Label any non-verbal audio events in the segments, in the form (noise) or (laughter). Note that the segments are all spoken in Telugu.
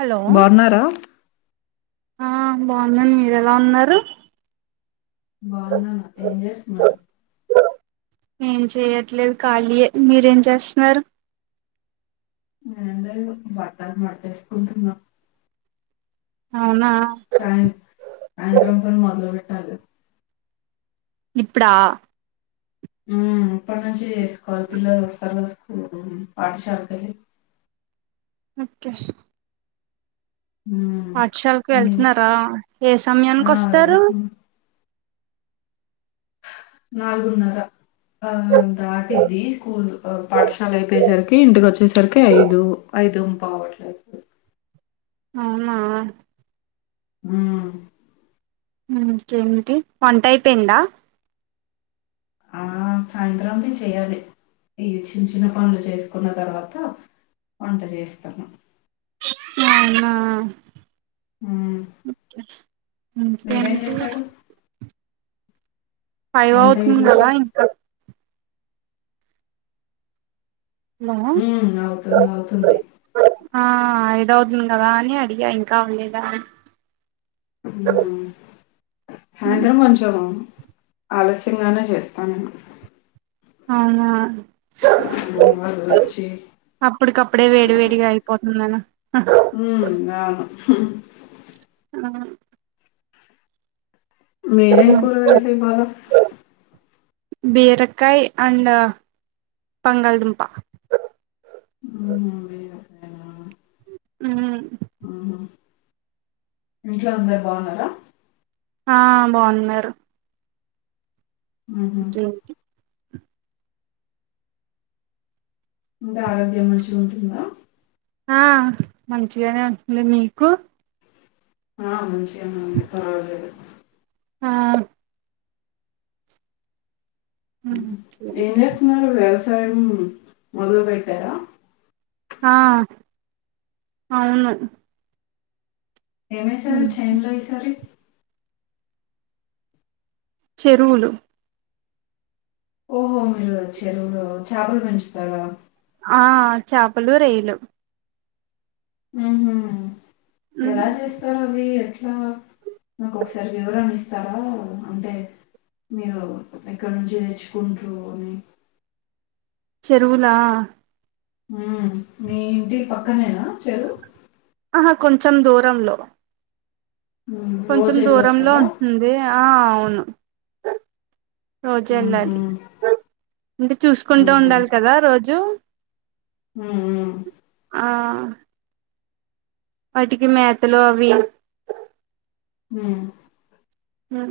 హలో బాగున్నారా ఆ బాగున్నాను మీరు ఎలా ఉన్నారు బాగున్నాను ఏం చేస్తున్నారు ఏం చెయట్లేదు కాలీయే. మీరేం చేస్తున్నారు? ఏంలేదు బట్టలు మడ్తేసుకుంటున్నం. అవునా. సాయ సాయంత్రం పనులు మొదలు పెట్టాలి. ఇప్పుడా హ్మ్ ఇప్పటి నుంచే చేసుకోవాలే. పిల్లలు వస్తారు కదా స్కూలుకు పాఠశాల కెళ్ళి. ఒకే ఉమ్ పాఠశాలకు మీరు వెళ్తున్నారా? ఏ సమయానికి ఆ వస్తారు? నాలుగు న్నరా. ఆ దాటిద్ది స్కూల్ పాఠశాల అయిపోయేసరికి ఇంటికి వచ్చేసరికి ఐదు. ఐదుం పావు అట్లయి అవునా హ్ హ్మ్ ఇంకేమిటి వంట అయిపోయిందా? ఆ సాయంత్రంకి చేయ్యాలి. ఈ చిన్న చిన్న పనులు చేసుకున్న తర్వాత వంట చేస్తాను. అవునా ఉమ్ మీరేం ఇంకేంటి? చేశారు ఫైవ్ వంట అవుతుంది ఈరోజు కదా ఇంకా హ్మ్ అవుతుంది అవుతుంది. ఆ ఐదవుతుంది కదా అని అడిగా ఇంకా అవ్వలేదా అని. (inaudible) నా సాయంత్రం కొంచెం ఆలస్యంగానే చేస్తా నేను. అవునా (inaudible) వచ్చి అప్పుడికప్పుడే వేడి వేడిగా అయిపోతుందనా. హ్మ్ అవును హ్మ్. ఆ మీరేం కూర ఇవ్వాలా? బీరకాయ్ అండ్ బంగాళదుంప. (inaudible) హ్ ఉహు ఇంట్లో అందరు బావున్నరా? ఆ బావున్నరు. ఆహా అంతా ఆరోగ్యం మంచిగుంటుందా? ఆ మంచిగనే ఉంటుంది. మీకు? ఆ మంచిగనే ఉంది పర్వాలేదు. ఆ ఏం చేస్తున్నారు వ్యవసాయం మొదలు పెట్టారా. ఆ అవును. ఏమేసారు మ్మ్ చైన్లో ఈసారి? చెరువులు ఓహో మీరు చెరువులు చాపలు పెంచుతారా? ఆ చాపలు, రొయ్యలు. ఊ మ్మ్ ఎలా చేస్ తావి ఎట్ల నాకు ఒక్కసారి వివరాలు ఇస్తావా అంటే మీరు ఎక్కడ నుంచి నేర్చుకుంటూ ఉ చెరువు లా ఉమ్ మీ ఇంటి పక్కనేనా చెరువ్ ఆహా కొంచెం దూరంలో మ్మ్. కొంచెం రోజు దూరంలో వెళ్ళొస్తారా ఉంటుంది ఆ అవును రోజు మ్మ్హూ. వెళ్ళాలి అంటే చూసుకుంటూ మ్మ్హూ. ఉండాలి కదా రోజు ఊ ఊ ఆ అటికి మేతలు అవి ఉ ఉ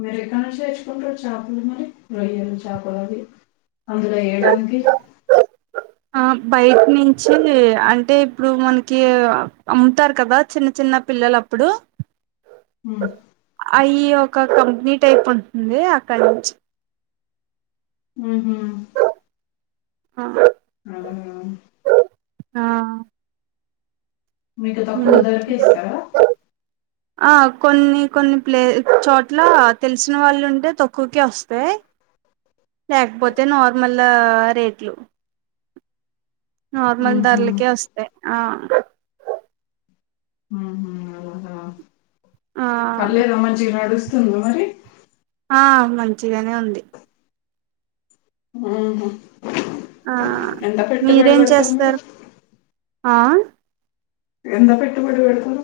మీరు ఎక్కడ నుంచి తెచ్చుకుంటారు చాపలు మరి రొయ్యలు చాపలు అవి అందులో ఎయ్యడానికి ఆ బయట్ నుంచి అంటే ఇప్పుడు మనకీ అమ్ముతారు కదా చిన్న చిన్న పిల్లలప్పుడు ఉ అయి ఒక కంపెనీ టైప్ ఉంటుంది అక్కడి నుంచ్ ఉహు హా ఆ ఆ ఆ ఆ మీకు తక్కువ ధరకే ఇస్తారా ఉ ఆ కొన్ని కొన్ని ప్లే చోట్లా తెలిసిన వాళ్ళు ఉంటే తక్కువాకే వస్ సే లేకపోతే నార్మల లా రేట్లు నార్మల్ మ్మ్హూ. ధర్లకే వస్తే ఆ హుహు హుహు ఆ పర్లేదా మంచి గ నడుస్తుందా మరి ఆ మంచిగానే ఉంది ఉహు అంత ఆ ఎంత పెట్టుబడి మీరేం పెడుతారు మీరు చేస్తారు ఆ ఎంత పెట్టుబడి పెడతారు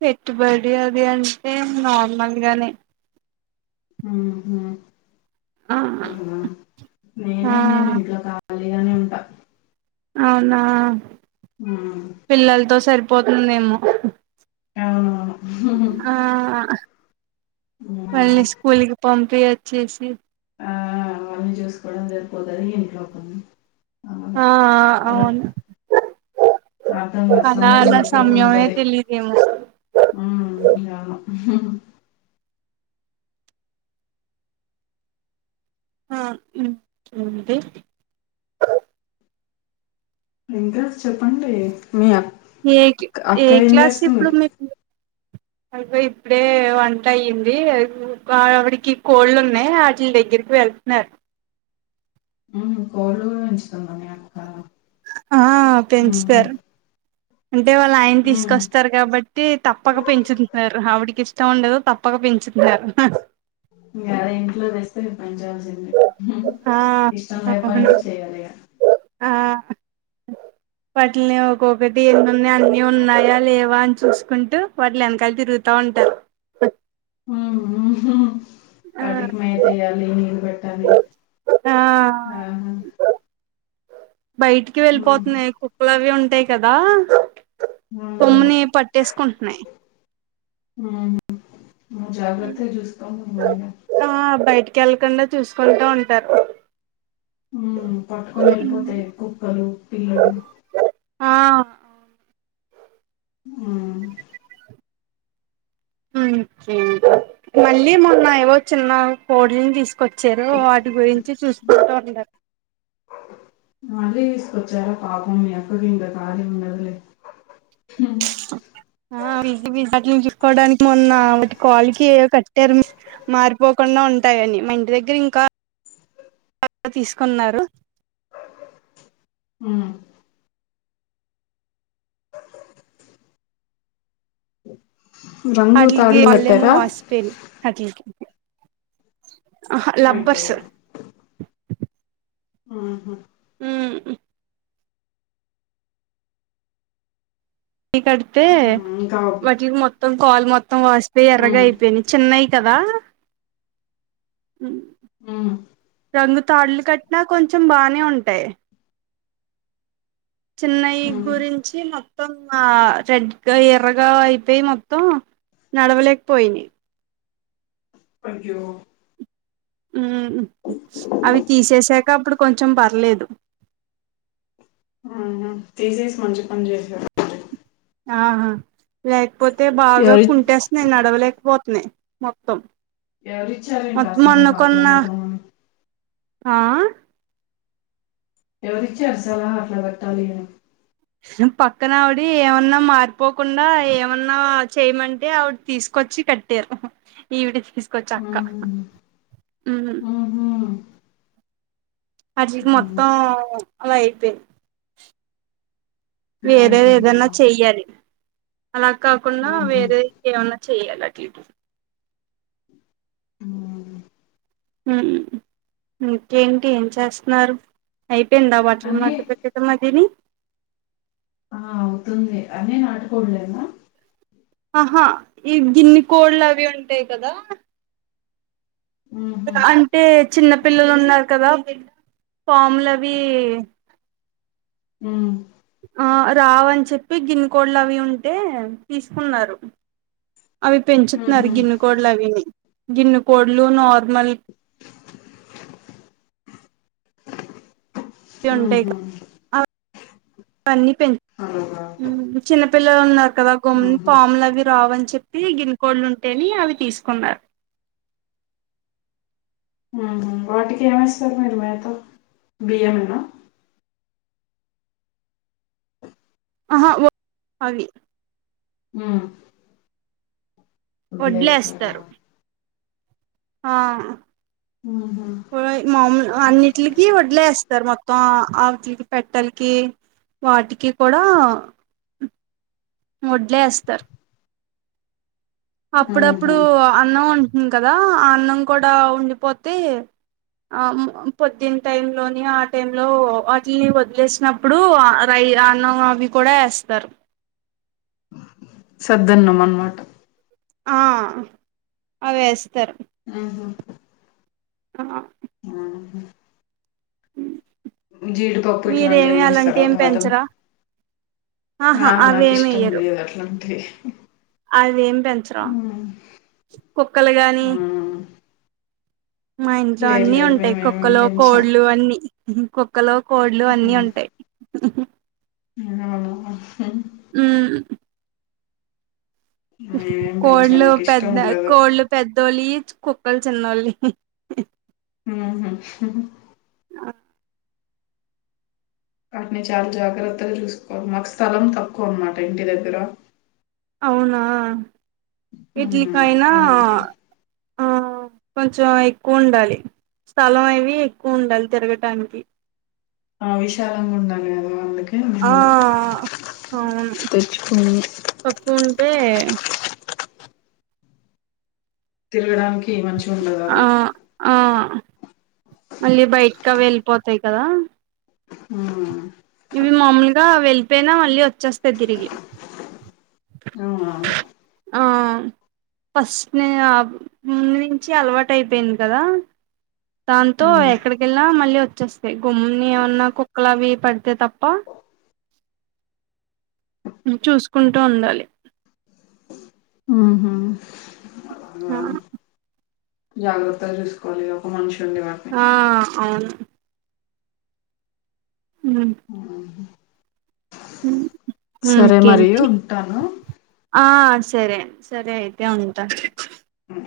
పెట్టుబడి అది అంటే నార్మల్గనే ఉ ఉ ఆ ఉహు నేను ఆ ఏమి చేయాలి ఇంట్లో కా ఖాళీ గానే ఉంటా అవునా ఊ పిల్లలతో సరిపోతుందేమో అవును అవును హు ఆ మ్మ్. వాళ్ళకి స్కూల్ కి పంపి వచ్చేసి ఆ అవన్నీ చూసుకోవడం సరిపోతాది ఇంట్లోపని అవును ఆ అవర్ అవును అర్థంగా అలా సమయం అలా అయిపోతూ సమయమే ఉంటది తెలీదేమో ఉ యమో ఉహు అ ఉమ్ ఉంటే ఇంకా చెప్పండి ఎక్స్ప్లో ఆ ఏ కి ఏ క్లాస్ ఇప్పుడు మీరు అయి పోయి ఇప్పుడే వంట అయ్యింది ఆవిడి కి కోళ్ళు ఉన్నాయి వాట్లి దగ్గరికి వెళ్తున్నారు హ్మ్ కోళ్లు పెంచుతుందా మీ అత్త ఆ పెంచుతారు అంటే వాళ్ళ ఆయన మ్మ్. తీసుకొస్తారు కాబట్టీ తప్పక పెంచుతున్నారు ఆవిడికి ఇస్ట్ ఉండదు తప్పక పెంచుతున్నారు ఇగా ఇంట్లో తెస్తే పెంచాల్సిందే ఆ ఇష్టం లేకపోయినా అవును చేయ్యాలి ఇగ ఆ వాటిల్ని ఒక్కొక్కటి ఏన్నునయ్ అన్ని ఉన్నాయా లేవా అని చూసుకుంటూ వాటిలెనకాల తిరుగుతా ఉంటారు హ్మ్ మ్మ్ ఊహూ ఆ వాటికి మేతేయాలి నీళ్ళు పెట్టాలి ఆ ఆహా బయటికి వెళ్ళిపోతున్నాయి కుక్కలు అవి ఉంటాయి కదా అవునవును కొమ్మని పట్టేసుకుంటున్నాయి హ్మ్ నువ్వు జాగ్రత్త గా చూసుకో మరిగా ఆహ్ బయటికెళ్ళకుండా చూసుకుంటా ఉంటారు హ్మ్ పట్టుకొని ఎళ్ళిపోతాయి కుక్కలు పిల్లలు ఆ హ్మ్ హ్మ్ ఇంకా మళ్ళీ మొన్న ఏవో చిన్నా కోడిల్ని తీసుకు వచ్చేరు వాటి గురించి చూసుకుంటూ ఉంటారు మళ్ళీ తీసుకొచ్చార పాపం మీ అత్తకీ ఇంకా కాళీ ఉండదు లే హ్మ్ ఆ బిజ్ బిజ్లు చుక్కకోవడానికి మొన్న కాలికి ఏవో కట్టారు మారిపోక కుండా ఉంటాయని మా ఇంటి దగ్గర ఇంకా అ తీసుకున్నారు హ్మ్ (inaudible) ఇంగ వాట్లికి వాళ్ళేమో వాస్ అహ అయ్యో లబ్బర్స్ ఊహూ హ్మ్ ఈ కడితే ఇంకా వాటిల్కి మొత్తం కాల్ మొత్తం వాసిపొయ్ ఎర్రగా ఉమ్, అయిపోయినయి చిన్నయి కదా హ్మ్ రంగు తాళ్లు కట్టినా కొంచెం బానే ఉంటాయి చిన్నై ఉమ్. గురించి మొత్తం ఆ రెడ్గా ఎర్రగా అయిపోయి మొత్తం నడవలేకపోయినియి అయ్యో హ్మ్ అవి తీసేసాక అప్పుడు కొంచెం పర్లేదు తీసేసి మంచి పని చేశారు ఆహా లేకపోతే బాగా ఎవరి కుంటేస్తున్నాయి నడవలేకపోతున్నాయి మొత్తం ఎవరిచ్చరేంటసరి మొత్తం అసలు మొన్న కొన్న మాట్లాడుదాం ఆ ఎవరిచ్చారు సలహా అట్లా పెట్టాలి అని పక్కన ఆవిడి ఏమన్నా మారిపోకుండా ఏమన్నా చేయమంటే ఆవిడు తీసుకొచ్చి కట్ తీర్ధం ఈవిడ తీసుకొచ్చ అక్క ఉహు, మ్ ఉహు, అజిగ్ ఉమ్, మొత్తం అలా అయిపోయింద్ అలా వేరే అయిపోయిందా ఏదన్నా చెయ్యాలి అలా కాకుండా ఉహు, వేరే ఇంక ఏమన్నా చెయ్యాలి అటు ఇటు ఉహు. ఇంకేంటి ఏం చేస్తున్నారు అయిపోయిందా బట్టలు అన్నీ మడతపేట్ చిట్టమ్మ తిని ఆ అవుతుంది అని నాటుకోడలేనా ఆహా ఈ గిన్ని కోళ్ళు అవి ఉంటాయి కదా ఉహు, అంటే చిన్న పిల్లలు ఉన్నారు కదా పాములు అవి ఉ ఆ రావని చెప్పి గిన్ కోళ్లు అవి ఉంటే తీసుకున్నారు అవి పెంచుతున్నారు ఉహు, గిన్నె కోళ్లులు అవిని గిన్నె కోళ్లు నార్మల్ అవి ఉంటాయి ఉహు. అవన్నీ పెంచ అవునా ఉ చిన్నపిల్లలు ఉన్నారు కదా గమ్ముని పామ్లు అవి రావని చెప్పి గిన్ కోళ్లు ఉంటేని అవి తీసుకున్నారు ఆహా వాటికి ఏమి ఎస్తారు మరి మేత బియ్యంమేనా ఆహా ఒస్త్ అవి ఉ వదిలేస్తారా వడ్లేస్తరు ఆ ఆహ మాములు అన్నిటికి వడ్లే ఎస్తారు మొత్తం ఆటికి పెట్టలకి వాటికి కూడా వడ్లే ఎస్తరు ఉహు. అప్పుడప్పుడు అన్నం ఉంటుంది కదా ఆ అన్నం గూడా ఉండిపోతే ఆ పొద్దున టైమ్ లోని ఆ టైమ్ లో వాటిని వదిలేసినప్ అప్పుడు రై అన్నం అవి కూడా ఎస్తారు సద్దన్నం అన్నమాట అ అవి ఎస్తారు ఆహ ఆ ఆహ జీడిపప్పు ఇట్లాంటి మీరేమి ఏమనా అలాంటి ఇస్తారా ఏం బాదం పెంచరా ఆహా ఆ నాకు అవేమి ఇష్టం లేదు అట్లాంటి అది మేమ్ పెంచడం కుక్కలు గానీ హ్మ్. మా ఇంట్లో లేదు అన్ని లేదు. ఉంటాయి మేమేమేం కుక్కలు పెంచం. కోళ్లు అన్ని కుక్కలు కోళ్లు అన్ని ఉంటాయి హ వినబడ్ల్ అసలు ఉ మేమేం పెంచం. కోళ్లు నాకిష్టం పెద్ద ఉండదు. కోళ్ళ పెద్దోళ్ళి కుక్కలు చిన్నోళ్ళి ఉహు హ నాక్ వాటిని చాలా జాగ్రత్తలు చూసుకోవాలి మాకు స్థలం తక్కువ అనమాట ఇంటి దగ్గర అవునా హ్మ్. ఇడ్లికాయినా అందుకని. కొంచెం ఎక్కువ ఉండాలి స్థలం అవి ఎక్కువ ఉండాలి తిరగటానికి ఆ విశాలంగా ఉండాలి కదా వాళ్ళక్ ఆ అ తెచ్చుకోము. తక్కువుంటే తిరగడానికి మంచి ఉండదు ఆ ఆ మళ్ళీ బయటకి అవే వెళ్ళిపోతాయి కదా ఆ ఇవి మామూలుగా వెళ్ళిపోయినా మళ్ళీ వచ్చేస్తాయి తిరిగి అవునా ఆ ఫస్ట్ ముందు నుంచి అలవాటు అయిపోయింది కదా దాంతో హ్మ్. ఎక్కడికెళ్నా మళ్ళీ వచ్చేస్తయ్ గుమ్ముని ఏమన్నా కుక్కలు అవి పడితే తప్ప చూసుకుంటూ ఉండాలి ఉహూ ఆ జాగ్రత్తలు చూసుకోవాలి ఒక మనిషి ఉండి వాటిని ఆ అవును ఉ హ్మ్. సరే మరి ఇంకేంటి ఉంటాను. ఆ సరే సరే అయితే ఉంటా ఉ